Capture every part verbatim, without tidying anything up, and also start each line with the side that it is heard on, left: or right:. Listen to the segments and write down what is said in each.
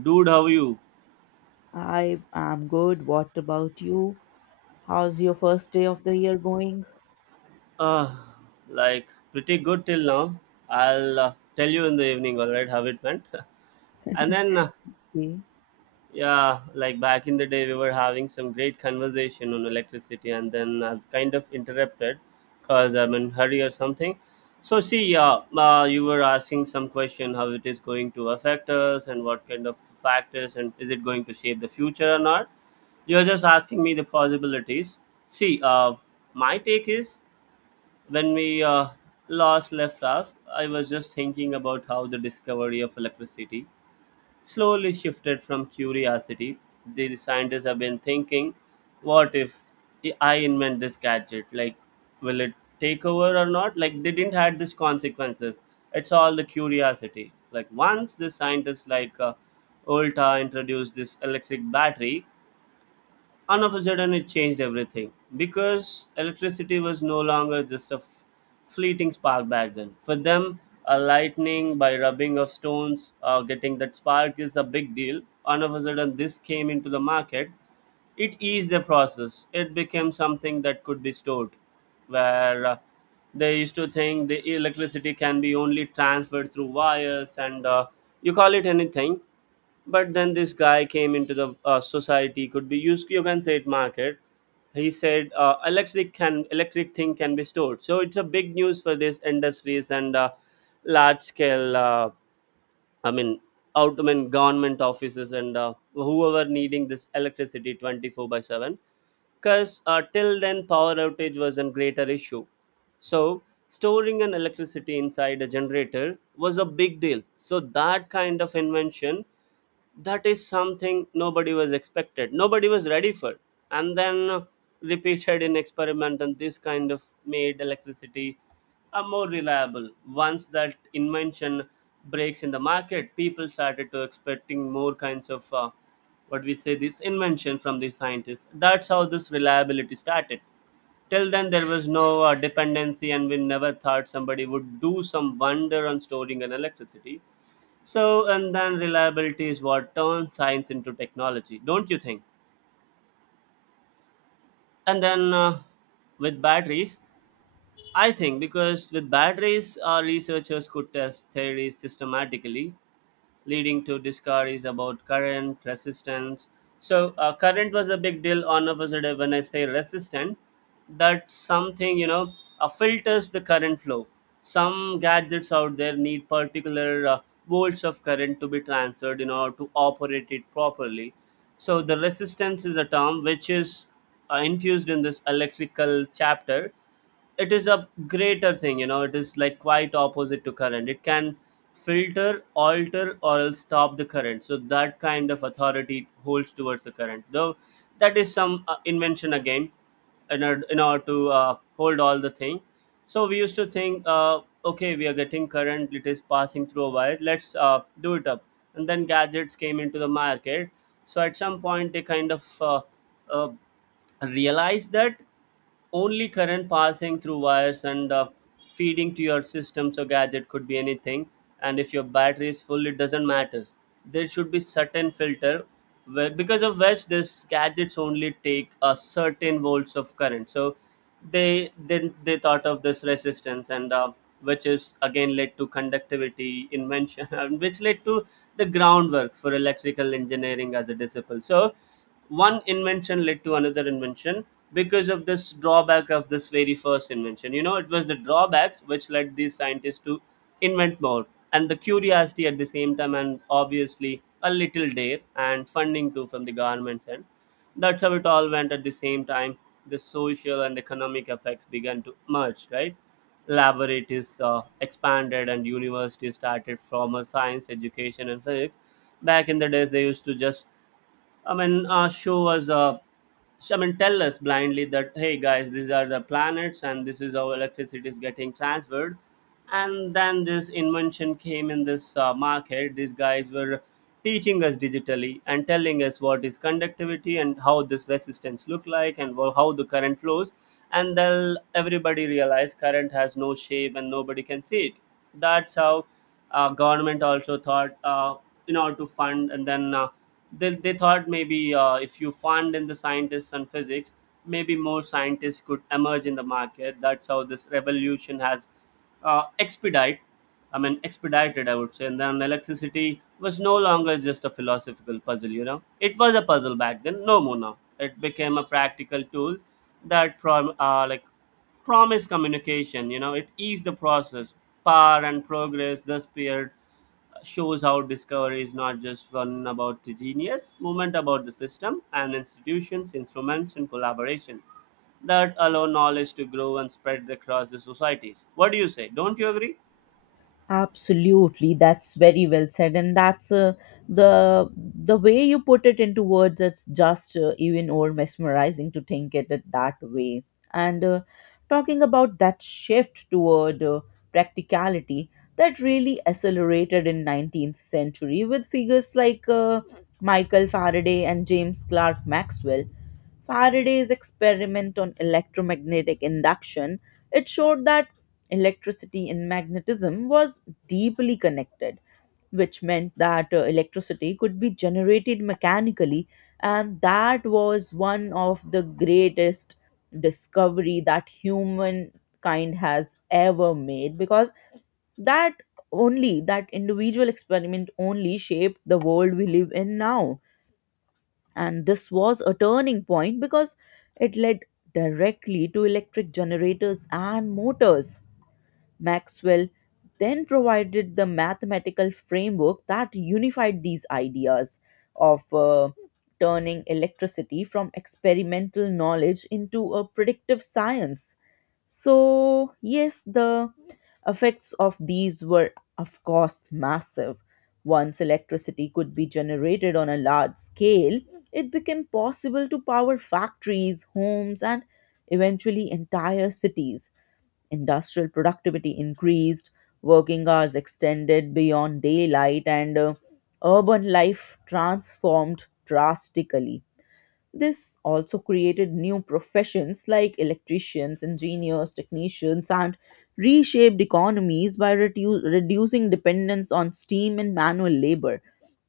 right: Dude, how you?
left: I am good. What about you? How's your first day of the year going?
right: Uh, like pretty good till now. I'll uh, tell you in the evening, all right, how it went. and then, uh,
left: Okay.
right: yeah, like back in the day, we were having some great conversation on electricity, and then I've kind of interrupted because I'm in hurry or something. So, see, yeah, uh, you were asking some question how it is going to affect us and what kind of factors and is it going to shape the future or not. You're just asking me the possibilities. See, uh, my take is, When we uh, last left off, I was just thinking about how the discovery of electricity slowly shifted from curiosity. The scientists have been thinking, what if I invent this gadget? Like, will it take over or not? Like, they didn't had these consequences. It's all the curiosity. Like, once the scientists like uh, Olta introduced this electric battery, and of a sudden it changed everything because electricity was no longer just a f- fleeting spark back then. For them, a lightning by rubbing of stones, uh, getting that spark is a big deal. And of a sudden this came into the market. It eased the process. It became something that could be stored, where uh, they used to think the electricity can be only transferred through wires and, uh, you call it anything. But then this guy came into the, uh, society, could be used, you can say it, market. He said, uh, electric can electric thing can be stored, so it's a big news for these industries and, uh, large scale. uh, i mean out I mean, government offices and, uh, whoever needing this electricity twenty-four by seven, because, uh, till then power outage was a greater issue. So storing an electricity inside a generator was a big deal, so that kind of invention, that is something nobody was expected, nobody was ready for. And then repeated in experiment, and this kind of made electricity a more reliable once that invention breaks in the market. People started to expecting more kinds of, uh, what we say, this invention from the scientists. That's how this reliability started. Till then there was no uh, dependency, and we never thought somebody would do some wonder on storing an electricity. So, and then reliability is what turns science into technology, don't you think? And then, uh, with batteries, I think, because with batteries, our researchers could test theories systematically, leading to discoveries about current resistance. So, uh, current was a big deal on a positive. When I say resistant, that's something, you know, uh, filters the current flow. Some gadgets out there need particular, uh, volts of current to be transferred in order to operate it properly. So the resistance is a term which is, uh, infused in this electrical chapter. It is a greater thing, you know, it is like quite opposite to current. It can filter, alter or else stop the current, so that kind of authority it holds towards the current, though. That is some, uh, invention again, in order, in order to, uh, hold all the thing. So we used to think, uh, okay, we are getting current, it is passing through a wire, let's, uh, do it up. And then gadgets came into the market, so at some point they kind of, uh, uh, realize that only current passing through wires and, uh, feeding to your system, so gadget could be anything. And if your battery is full, it doesn't matter, there should be certain filter, where, because of which this gadgets only take a certain volts of current. So they, then they thought of this resistance, and, uh, which is again led to conductivity invention. And which led to the groundwork for electrical engineering as a discipline. So one invention led to another invention because of this drawback of this very first invention. You know, it was the drawbacks which led these scientists to invent more, and the curiosity at the same time, and obviously a little dare and funding too from the government's end. That's how it all went. At the same time, the social and economic effects began to merge, right? Laboratories, uh, expanded, and universities started formal science education and physics. Back in the days they used to just, I mean, uh, show us, uh, I mean, tell us blindly that, hey guys, these are the planets and this is how electricity is getting transferred. And then this invention came in, this, uh, market, these guys were teaching us digitally and telling us what is conductivity and how this resistance look like, and wha- how the current flows. And then everybody realized current has no shape and nobody can see it. That's how, uh, government also thought, uh, in order to fund, and then, uh, they, they thought, maybe, uh, if you fund in the scientists and physics, maybe more scientists could emerge in the market. That's how this revolution has, uh, expedite i mean expedited, I would say. And then electricity was no longer just a philosophical puzzle. You know, it was a puzzle back then, no more. Now it became a practical tool that prom- uh, like promised communication. You know, it eased the process. Power and progress thus appeared, shows how discovery is not just one about the genius, movement about the system and institutions, instruments, and collaboration that allow knowledge to grow and spread across the societies. What do you say? Don't you agree?
left: Absolutely, that's very well said, and that's uh, the the way you put it into words. It's just uh, even more mesmerizing to think it it that way. And uh, talking about that shift toward uh, practicality, that really accelerated in nineteenth century with figures like uh, Michael Faraday and James Clerk Maxwell. Faraday's experiment on electromagnetic induction, it showed that electricity and magnetism was deeply connected, which meant that uh, electricity could be generated mechanically, and that was one of the greatest discovery that humankind has ever made, because that only that individual experiment only shaped the world we live in now, and this was a turning point because it led directly to electric generators and motors. Maxwell then provided the mathematical framework that unified these ideas of uh, turning electricity from experimental knowledge into a predictive science. So, yes, the effects of these were, of course, massive. Once electricity could be generated on a large scale, it became possible to power factories, homes, and eventually entire cities. Industrial productivity increased, working hours extended beyond daylight, and uh, urban life transformed drastically. This also created new professions like electricians, engineers, technicians, and reshaped economies by redu- reducing dependence on steam and manual labor.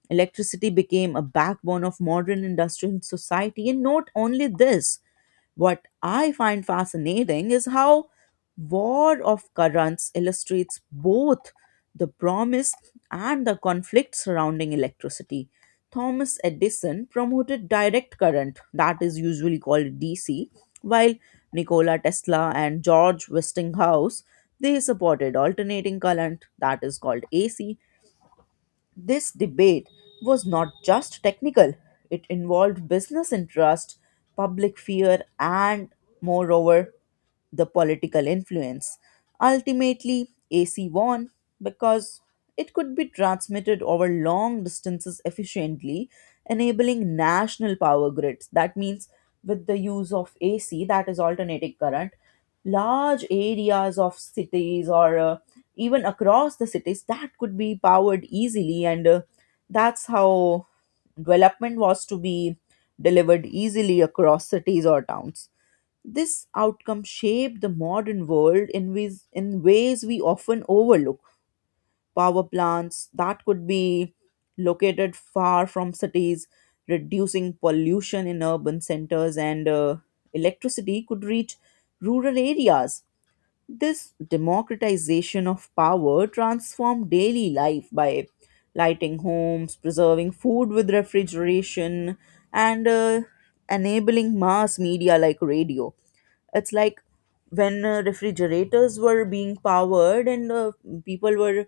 left: Electricity became a backbone of modern industrial society, and not only this, what I find fascinating is how War of Currents illustrates both the promise and the conflict surrounding electricity. Thomas Edison promoted direct current, that is usually called D C, while Nikola Tesla and George Westinghouse they supported alternating current, that is called A C. This debate was not just technical, it involved business interest, public fear, and moreover the political influence. Ultimately, A C won because it could be transmitted over long distances efficiently, enabling national power grids. That means, with the use of A C, that is alternating current, large areas of cities or uh, even across the cities that could be powered easily, and uh, that's how development was to be delivered easily across cities or towns. This outcome shaped the modern world in ways, in ways we often overlook. Power plants that could be located far from cities, reducing pollution in urban centers, and uh, electricity could reach rural areas. This democratization of power transformed daily life by lighting homes, preserving food with refrigeration, and uh, enabling mass media like radio. It's like when uh, refrigerators were being powered and uh, people were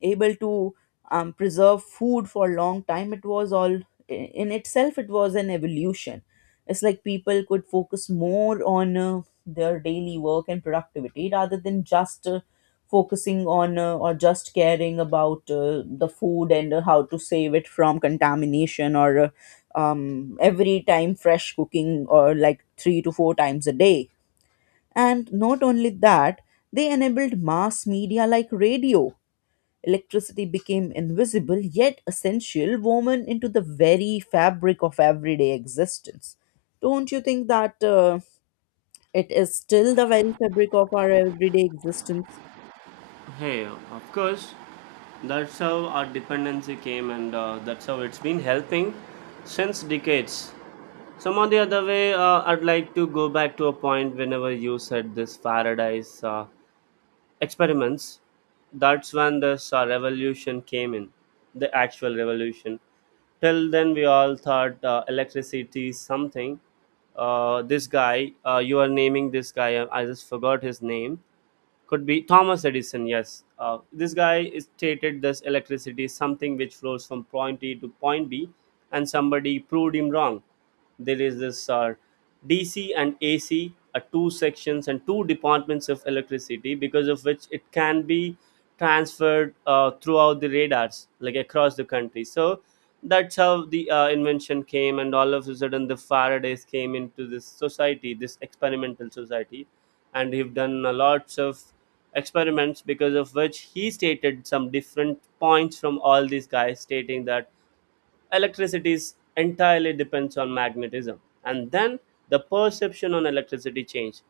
left: able to um, preserve food for a long time, it was all in itself, it was an evolution. It's like people could focus more on uh, their daily work and productivity rather than just uh, focusing on uh, or just caring about uh, the food and uh, how to save it from contamination or uh, um, every time fresh cooking or like three to four times a day. And not only that, they enabled mass media like radio. Electricity became invisible yet essential, woven into the very fabric of everyday existence. Don't you think that uh, it is still the very fabric of our everyday existence?
right: Hey, of course. That's how our dependency came, and, uh, that's how it's been helping since decades. Some of the other way, uh, I'd like to go back to a point whenever you said this paradise. Uh, experiments, that's when this, uh, revolution came in, the actual revolution. Till then we all thought, uh, electricity is something, uh, this guy, uh, you are naming this guy, uh, I just forgot his name. Could be Thomas Edison. Yes, uh, this guy stated this electricity is something which flows from point A to point B, and somebody proved him wrong. There is this, uh, D C and A C are two sections and two departments of electricity, because of which it can be transferred, uh, throughout the radars, like across the country. So that's how the, uh, invention came, and all of a sudden the Faradays came into this society, this experimental society, and he've done a lots of experiments because of which he stated some different points from all these guys, stating that electricity is entirely depends on magnetism. And then the perception on electricity changed.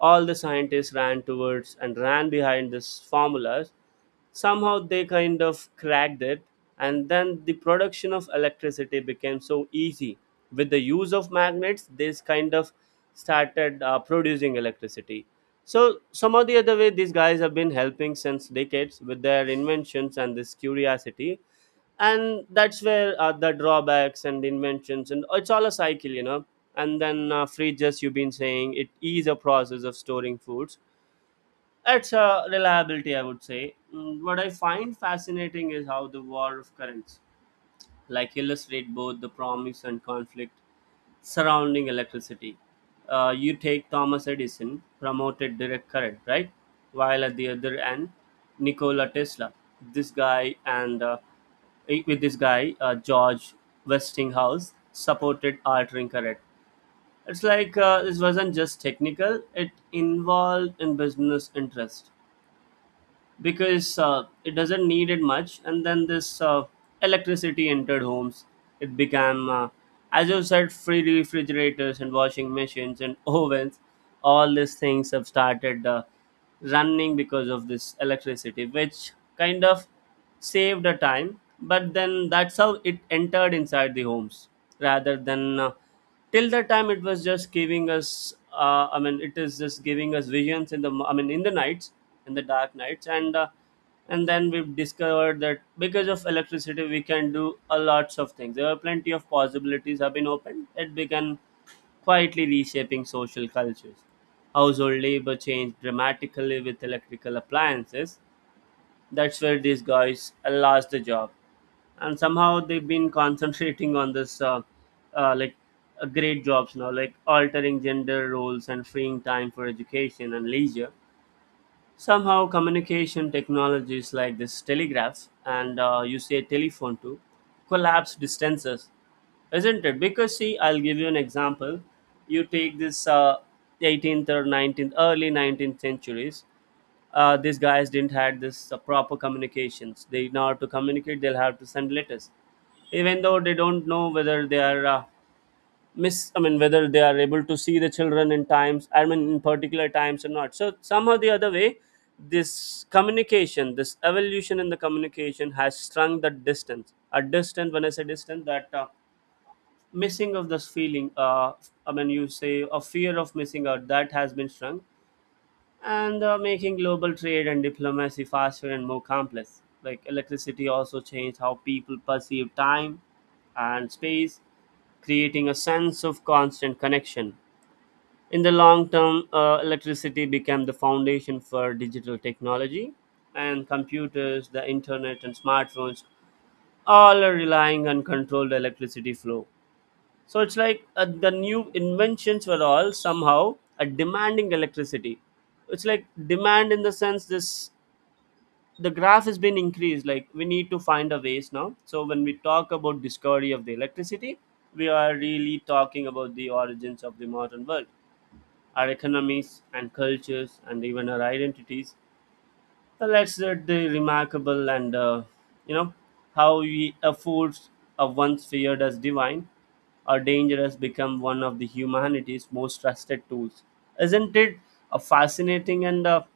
right: All the scientists ran towards and ran behind this formulas. Somehow they kind of cracked it, and then the production of electricity became so easy with the use of magnets. This kind of started, uh, producing electricity. So some or the other way, these guys have been helping since decades with their inventions and this curiosity. And that's where, uh, the drawbacks and inventions, and it's all a cycle, you know. And then, uh, fridges, you've been saying it is a process of storing foods. It's a reliability, I would say. Mm, what I find fascinating is how the war of currents like illustrate both the promise and conflict surrounding electricity. Uh, you take Thomas Edison, promoted direct current, right? While at the other end, Nikola Tesla. This guy, and, uh, with this guy, uh, George Westinghouse, supported altering current. It's like, uh, this wasn't just technical; it involved in business interest, because, uh, it doesn't need it much. And then this, uh, electricity entered homes. It became, uh, as you said, free refrigerators and washing machines and ovens, all these things have started, uh, running because of this electricity, which kind of saved the time. But then that's how it entered inside the homes, rather than, uh, till that time it was just giving us, uh, I mean it is just giving us visions in the, mo- I mean in the nights, in the dark nights, and, uh, and then we've discovered that because of electricity we can do a lots of things. There are plenty of possibilities have been opened. It began quietly reshaping social cultures. Household labor changed dramatically with electrical appliances. That's where these guys lost the job, and somehow they've been concentrating on this, uh, uh, like, uh, great jobs now, like altering gender roles and freeing time for education and leisure. Somehow communication technologies like this telegraphs and, uh, you say telephone to collapse distances, isn't it? Because, see, I'll give you an example. You take this, uh, eighteenth or nineteenth, early nineteenth centuries, uh, these guys didn't had this, uh, proper communications. They, in order to communicate, they'll have to send letters, even though they don't know whether they are, uh, miss I mean whether they are able to see the children in times, I mean in particular times or not. So somehow the other way, this communication, this evolution In the communication has shrunk that distance, a distance. When I say distance, that uh, missing of this feeling, uh, I mean you say a fear of missing out, that has been shrunk, and uh, making global trade and diplomacy faster and more complex. Like electricity also changed how people perceive time and space, creating a sense of constant connection. In the long term, uh, electricity became the foundation for digital technology, and computers, the internet, and smartphones all are relying on controlled electricity flow. So it's like uh, the new inventions were all somehow uh, demanding electricity. It's like demand in the sense this the graph has been increased. Like we need to find a ways now. So when we talk about discovery of the electricity, we are really talking about the origins of the modern world, our economies and cultures and even our identities. Uh, Let's let the remarkable and uh, you know how we a force, uh, once feared as divine or dangerous, become one of the humanity's most trusted tools. Isn't it a fascinating and a,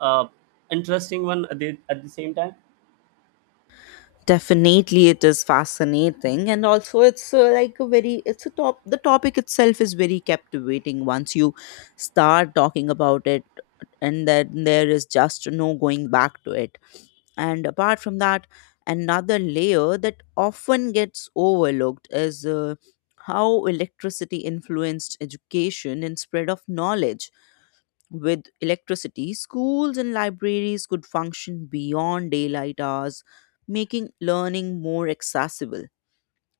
right: uh interesting one at the, at the same time?
left: Definitely it is fascinating, and also it's uh, like a very, it's a top the topic itself is very captivating once you start talking about it, and then there is just no going back to it. And apart from that, another layer that often gets overlooked is uh, how electricity influenced education and spread of knowledge. With electricity, schools and libraries could function beyond daylight hours, making learning more accessible.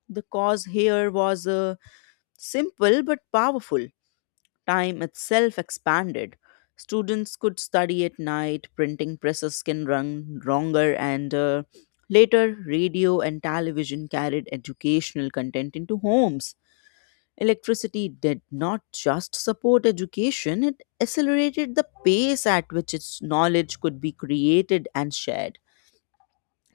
left: The cause here was uh, simple but powerful. Time itself expanded. Students could study at night, printing presses can run longer, and uh, later radio and television carried educational content into homes. Electricity did not just support education, it accelerated the pace at which its knowledge could be created and shared.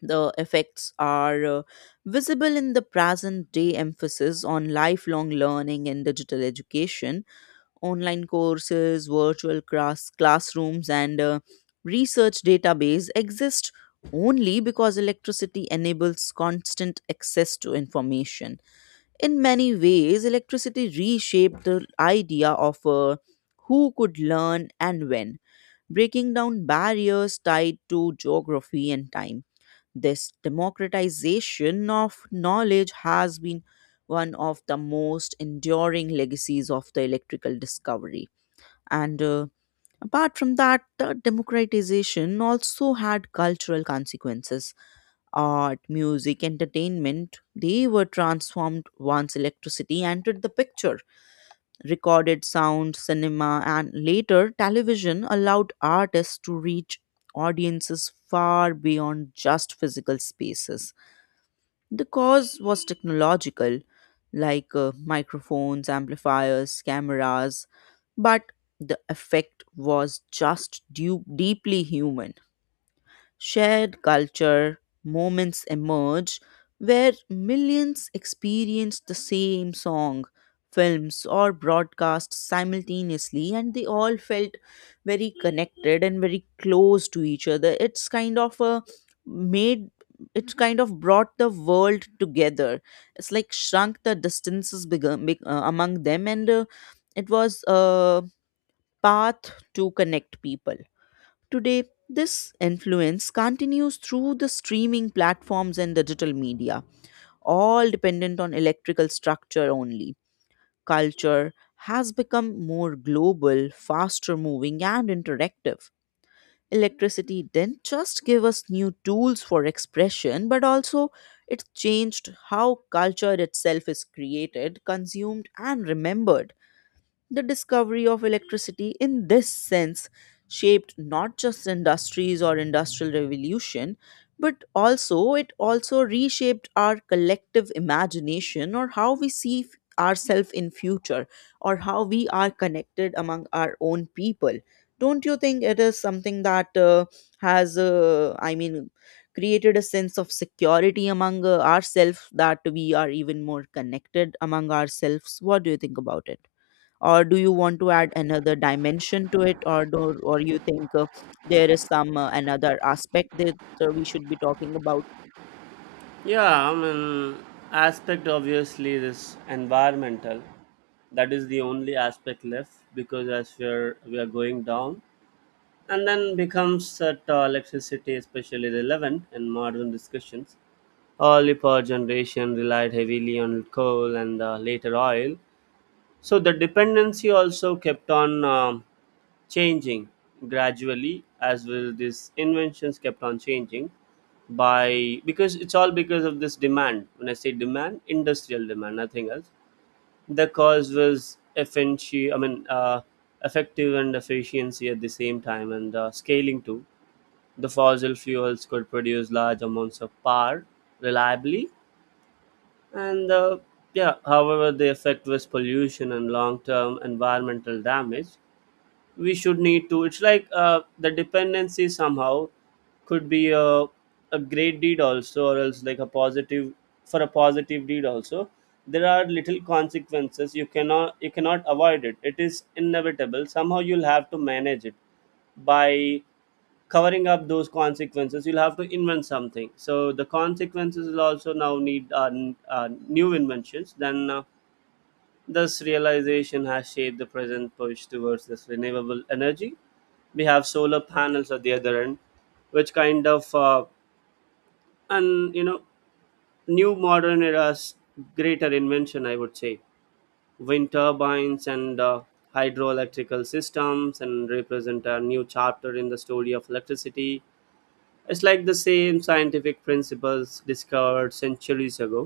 left: The effects are uh, visible in the present day emphasis on lifelong learning and digital education, online courses, virtual class, classrooms, and uh, research database exist only because electricity enables constant access to information. In many ways, electricity reshaped the idea of uh, who could learn and when, breaking down barriers tied to geography and time. This democratization of knowledge has been one of the most enduring legacies of the electrical discovery. And uh, apart from that, the democratization also had cultural consequences. Art, music, entertainment, they were transformed once electricity entered the picture. Recorded sound, cinema, and later television allowed artists to reach audiences far beyond just physical spaces. The cause was technological, like uh, microphones, amplifiers, cameras, but the effect was just du- deeply human. Shared culture moments emerge where millions experience the same song, films, or broadcast simultaneously, and they all felt very connected and very close to each other. It's kind of a made it's kind of brought the world together. It's like shrunk the distances beg- among them, and uh, it was a path to connect people. Today, this influence continues through the streaming platforms and digital media, all dependent on electrical structure only. Culture has become more global, faster moving, and interactive. Electricity didn't just give us new tools for expression, but also it changed how culture itself is created, consumed, and remembered. The discovery of electricity, in this sense, shaped not just industries or industrial revolution, but also it also reshaped our collective imagination or how we see f- ourselves in future or how we are connected among our own people. Don't you think it is something that uh, has, uh, I mean, created a sense of security among uh, ourselves that we are even more connected among ourselves? What do you think about it? Or do you want to add another dimension to it, or do, or you think uh, there is some uh, another aspect that uh, we should be talking about?
right: Yeah, I mean, aspect obviously is environmental. That is the only aspect left because as we're we are going down, and then becomes that uh, electricity especially relevant in modern discussions. Early power generation relied heavily on coal and uh, later oil, so the dependency also kept on um, changing gradually as well. These inventions kept on changing by because it's all because of this demand. When I say demand, industrial demand, nothing else. The cause was efficiency. I mean, uh, effective and efficiency at the same time, and uh, scaling too. The fossil fuels could produce large amounts of power reliably, and uh, yeah, however, the effect was pollution and long-term environmental damage. We should need to. It's like uh, the dependency somehow could be a, a great deed also, or else like a positive, for a positive deed also. There are little consequences. You cannot you cannot avoid it. It is inevitable. Somehow you'll have to manage it by covering up those consequences. You'll have to invent something, so the consequences will also now need uh, n- uh, new inventions. Then uh, This realization has shaped the present push towards this renewable energy. We have solar panels at the other end, which kind of uh, and you know new modern era's greater invention, I would say, wind turbines and uh, hydroelectrical systems, and represent a new chapter in the story of electricity. It's like the same scientific principles discovered centuries ago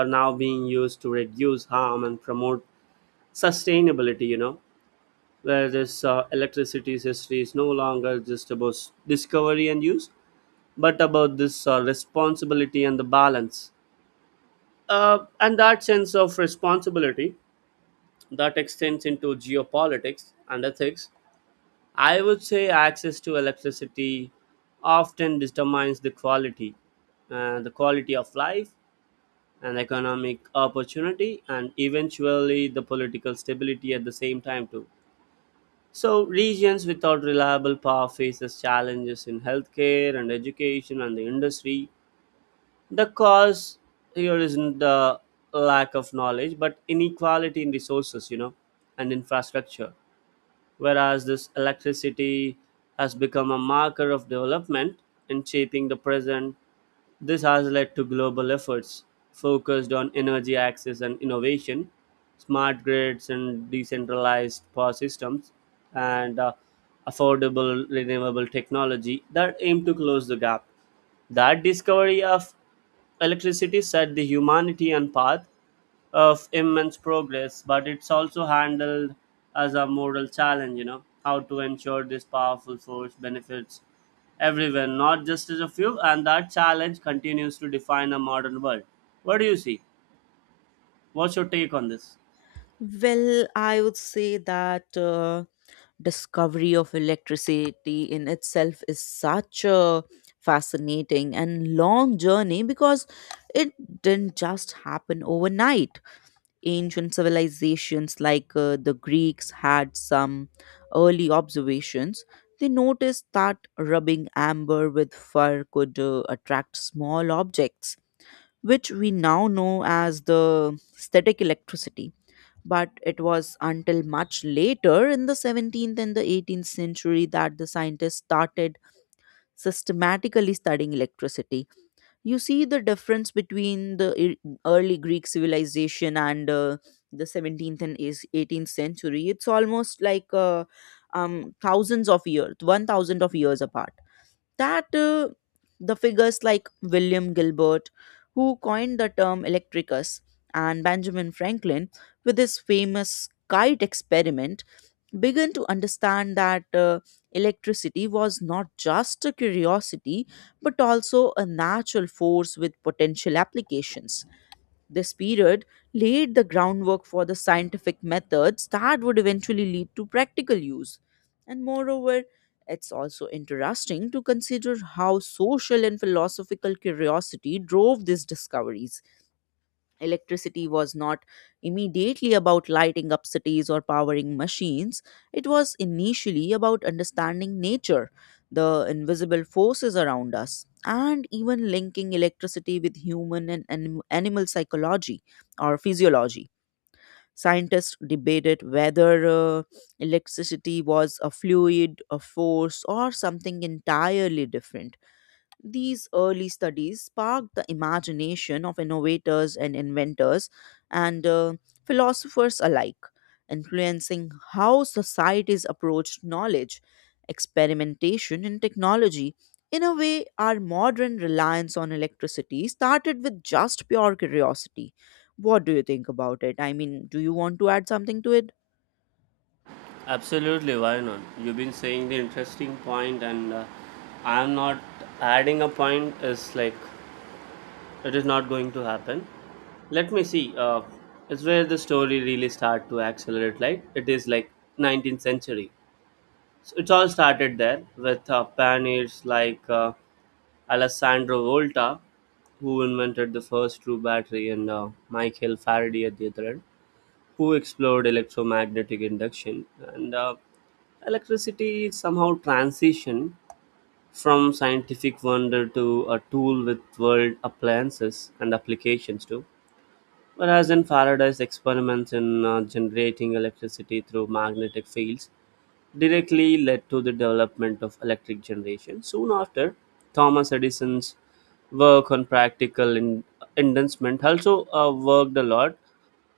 right: are now being used to reduce harm and promote sustainability, you know, where this uh, electricity's history is no longer just about s- discovery and use, but about this uh, responsibility and the balance. Uh, and that sense of responsibility that extends into geopolitics and ethics. I would say access to electricity often determines the quality, uh, the quality of life, and economic opportunity, and eventually the political stability at the same time too. So regions without reliable power faces challenges in healthcare and education and the industry. The cause here isn't the lack of knowledge, but inequality in resources, you know, and infrastructure, whereas this electricity has become a marker of development in shaping the present. This has led to global efforts focused on energy access and innovation, smart grids and decentralized power systems, and uh, affordable renewable technology that aim to close the gap. That discovery of electricity set the humanity on path of immense progress, but it's also handled as a moral challenge, you know, how to ensure this powerful force benefits everyone, not just as a few, and that challenge continues to define a modern world. What do you see? What's your take on this?
left: Well, I would say that uh, discovery of electricity in itself is such a fascinating and long journey because it didn't just happen overnight. Ancient civilizations like uh, the Greeks had some early observations. They noticed that rubbing amber with fur could uh, attract small objects, which we now know as the static electricity. But it was until much later in the seventeenth and the eighteenth century that the scientists started systematically studying electricity. You see the difference between the e- early Greek civilization and uh, the seventeenth and is- eighteenth century. It's almost like uh, um, thousands of years one thousand of years apart, that uh, the figures like William Gilbert, who coined the term electricus, and Benjamin Franklin, with his famous kite experiment, began to understand that uh, electricity was not just a curiosity but also a natural force with potential applications. This period laid the groundwork for the scientific methods that would eventually lead to practical use. And moreover, it's also interesting to consider how social and philosophical curiosity drove these discoveries. Electricity was not immediately about lighting up cities or powering machines. It was initially about understanding nature, the invisible forces around us, and even linking electricity with human and anim- animal psychology or physiology. Scientists debated whether uh, electricity was a fluid, a force, or something entirely different. These early studies sparked the imagination of innovators and inventors, and uh, philosophers alike, influencing how societies approached knowledge, experimentation, and technology. In a way, our modern reliance on electricity started with just pure curiosity. What do you think about it? I mean, do you want to add something to it?
right: Absolutely, why not? You've been saying the interesting point, and uh, I'm not adding a point. Is like it is not going to happen. Let me see. Uh, it's where the story really start to accelerate. Like it is like nineteenth century. So it all started there with uh, pioneers like uh, Alessandro Volta, who invented the first true battery, and uh, Michael Faraday at the other end, who explored electromagnetic induction, and uh, electricity somehow transition from scientific wonder to a tool with world appliances and applications too. Whereas in Faraday's experiments in uh, generating electricity through magnetic fields directly led to the development of electric generation. Soon after, Thomas Edison's work on practical in- inducement also uh, worked a lot.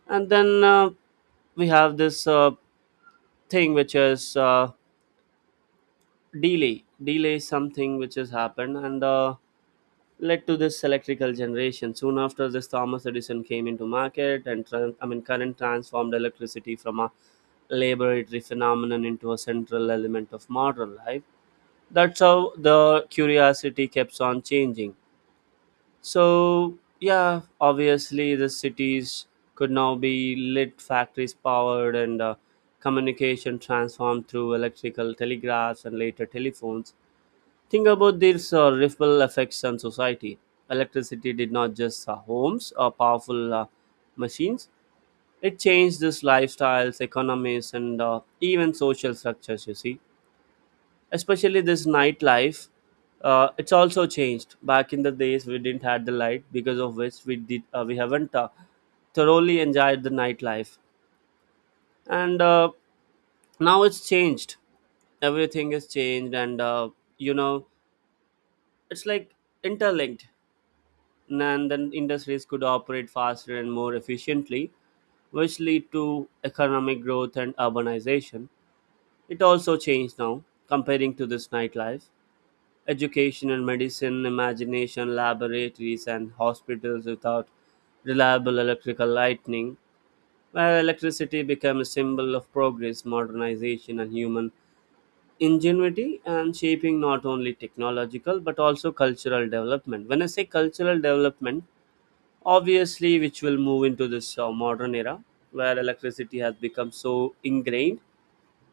right: And then uh, We have this uh, thing which is uh, delay. Delay is something which has happened, and uh, led to this electrical generation. Soon after this, Thomas Edison came into market and tran- I mean current transformed electricity from a laboratory phenomenon into a central element of modern life. That's how the curiosity keeps on changing. So yeah, obviously the cities could now be lit, factories powered, and uh, communication transformed through electrical telegraphs and later telephones. Think about this uh, ripple effects on society. Electricity did not just uh, homes or powerful uh, machines, it changed this lifestyles, economies, and uh, even social structures, you see. Especially this nightlife, uh, it's also changed. Back in the days, we didn't had the light, because of which we did uh, we haven't uh, thoroughly enjoyed the nightlife. And uh, Now it's changed, everything is changed, and uh, you know it's like interlinked, and then industries could operate faster and more efficiently, which lead to economic growth and urbanization. It also changed now, comparing to this nightlife. Education and medicine, imagination, laboratories, and hospitals without reliable electrical lightning, where electricity became a symbol of progress, modernization, and human ingenuity, and shaping not only technological but also cultural development. When I say cultural development, obviously which will move into this uh, modern era where electricity has become so ingrained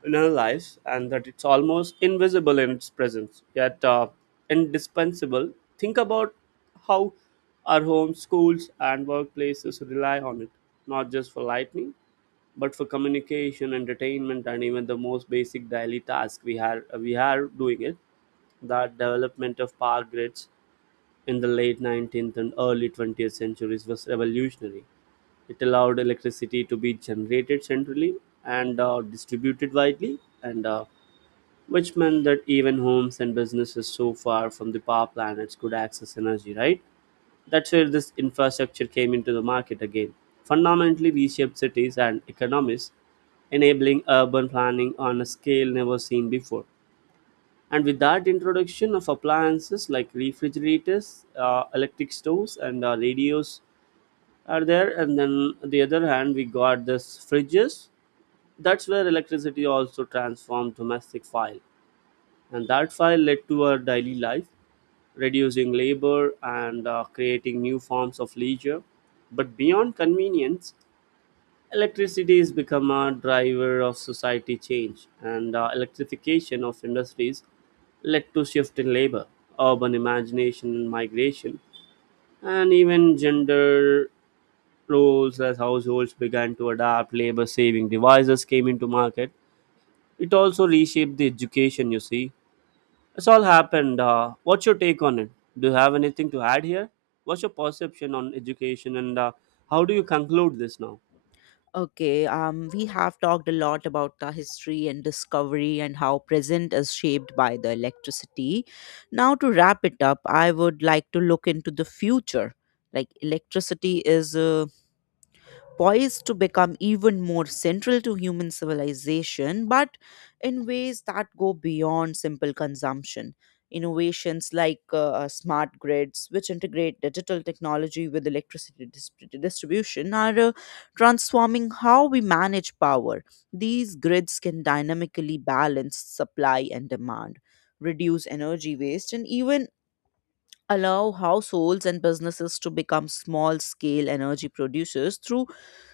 right: in our lives, and that it's almost invisible in its presence yet uh, indispensable. Think about how our homes, schools and workplaces rely on it, not just for lightning, but for communication, entertainment, and even the most basic daily task. We are we are doing it. The development of power grids in the late nineteenth and early twentieth centuries was revolutionary. It allowed electricity to be generated centrally and uh, distributed widely, and uh, which meant that even homes and businesses so far from the power plants could access energy, right? That's where this infrastructure came into the market again, fundamentally reshaped cities and economies, enabling urban planning on a scale never seen before. And with that introduction of appliances like refrigerators, uh, electric stoves, and uh, radios are there. And then on the other hand, we got this fridges. That's where electricity also transformed domestic file, and that file led to our daily life, reducing labor and uh, creating new forms of leisure. But beyond convenience, electricity has become a driver of society change, and uh, electrification of industries led to shift in labor, urban imagination and migration, and even gender roles as households began to adapt, labor-saving devices came into market. It also reshaped the education, you see. It's all happened. Uh, what's your take on it? Do you have anything to add here? What's your perception on education, and uh, how do you conclude this now?
left: Okay, um, we have talked a lot about the history and discovery and how present is shaped by the electricity. Now, to wrap it up, I would like to look into the future. Like, electricity is uh, poised to become even more central to human civilization, but in ways that go beyond simple consumption. Innovations like uh, uh, smart grids, which integrate digital technology with electricity dis- distribution, are uh, transforming how we manage power. These grids can dynamically balance supply and demand, reduce energy waste, and even allow households and businesses to become small scale energy producers through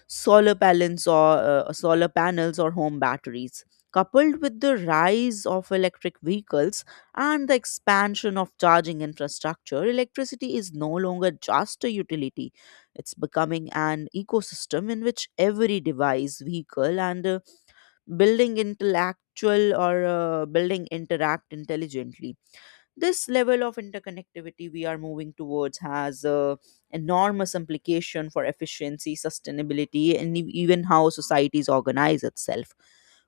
left: solar panels or uh, solar panels or home batteries, coupled with the rise of electric vehicles and the expansion of charging infrastructure. Electricity is no longer just a utility, it's becoming an ecosystem in which every device, vehicle, and uh, building intellectual or uh, building interact intelligently. This level of interconnectivity we are moving towards has uh, enormous implication for efficiency, sustainability, and e- even how societies organize itself.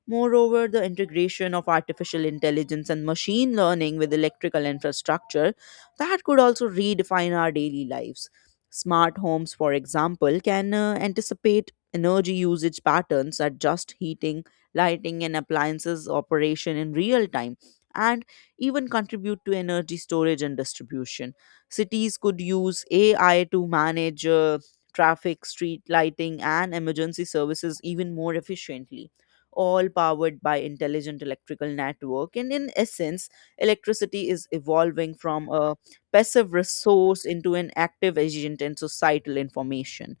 left: Moreover, the integration of artificial intelligence and machine learning with electrical infrastructure that could also redefine our daily lives. Smart homes, for example, can uh, anticipate energy usage patterns, adjust heating, lighting, and appliances operation in real time, and even contribute to energy storage and distribution. Cities could use A I to manage uh, traffic, street lighting, and emergency services even more efficiently, all powered by intelligent electrical network. And in essence, electricity is evolving from a passive resource into an active agent in societal information.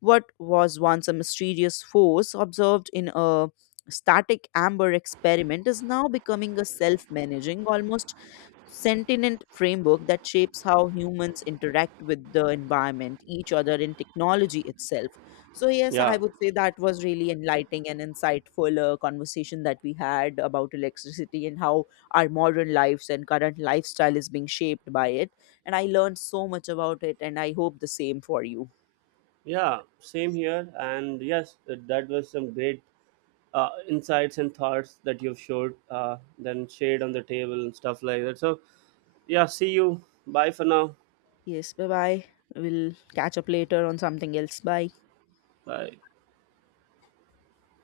left: What was once a mysterious force observed in a static amber experiment is now becoming a self-managing, almost sentient framework that shapes how humans interact with the environment, each other, and technology itself. So, yes, I
right: Yeah.
left: would say that was really enlightening and insightful uh, conversation that we had about electricity and how our modern lives and current lifestyle is being shaped by it. And I learned so much about it, and I hope the same for you.
right: Yeah, same here. And yes, that was some great uh, insights and thoughts that you've showed, uh, then shared on the table and stuff like that. So, yeah, see you. Bye for now.
left: Yes, bye bye. We'll catch up later on something else. Bye.
right: Bye.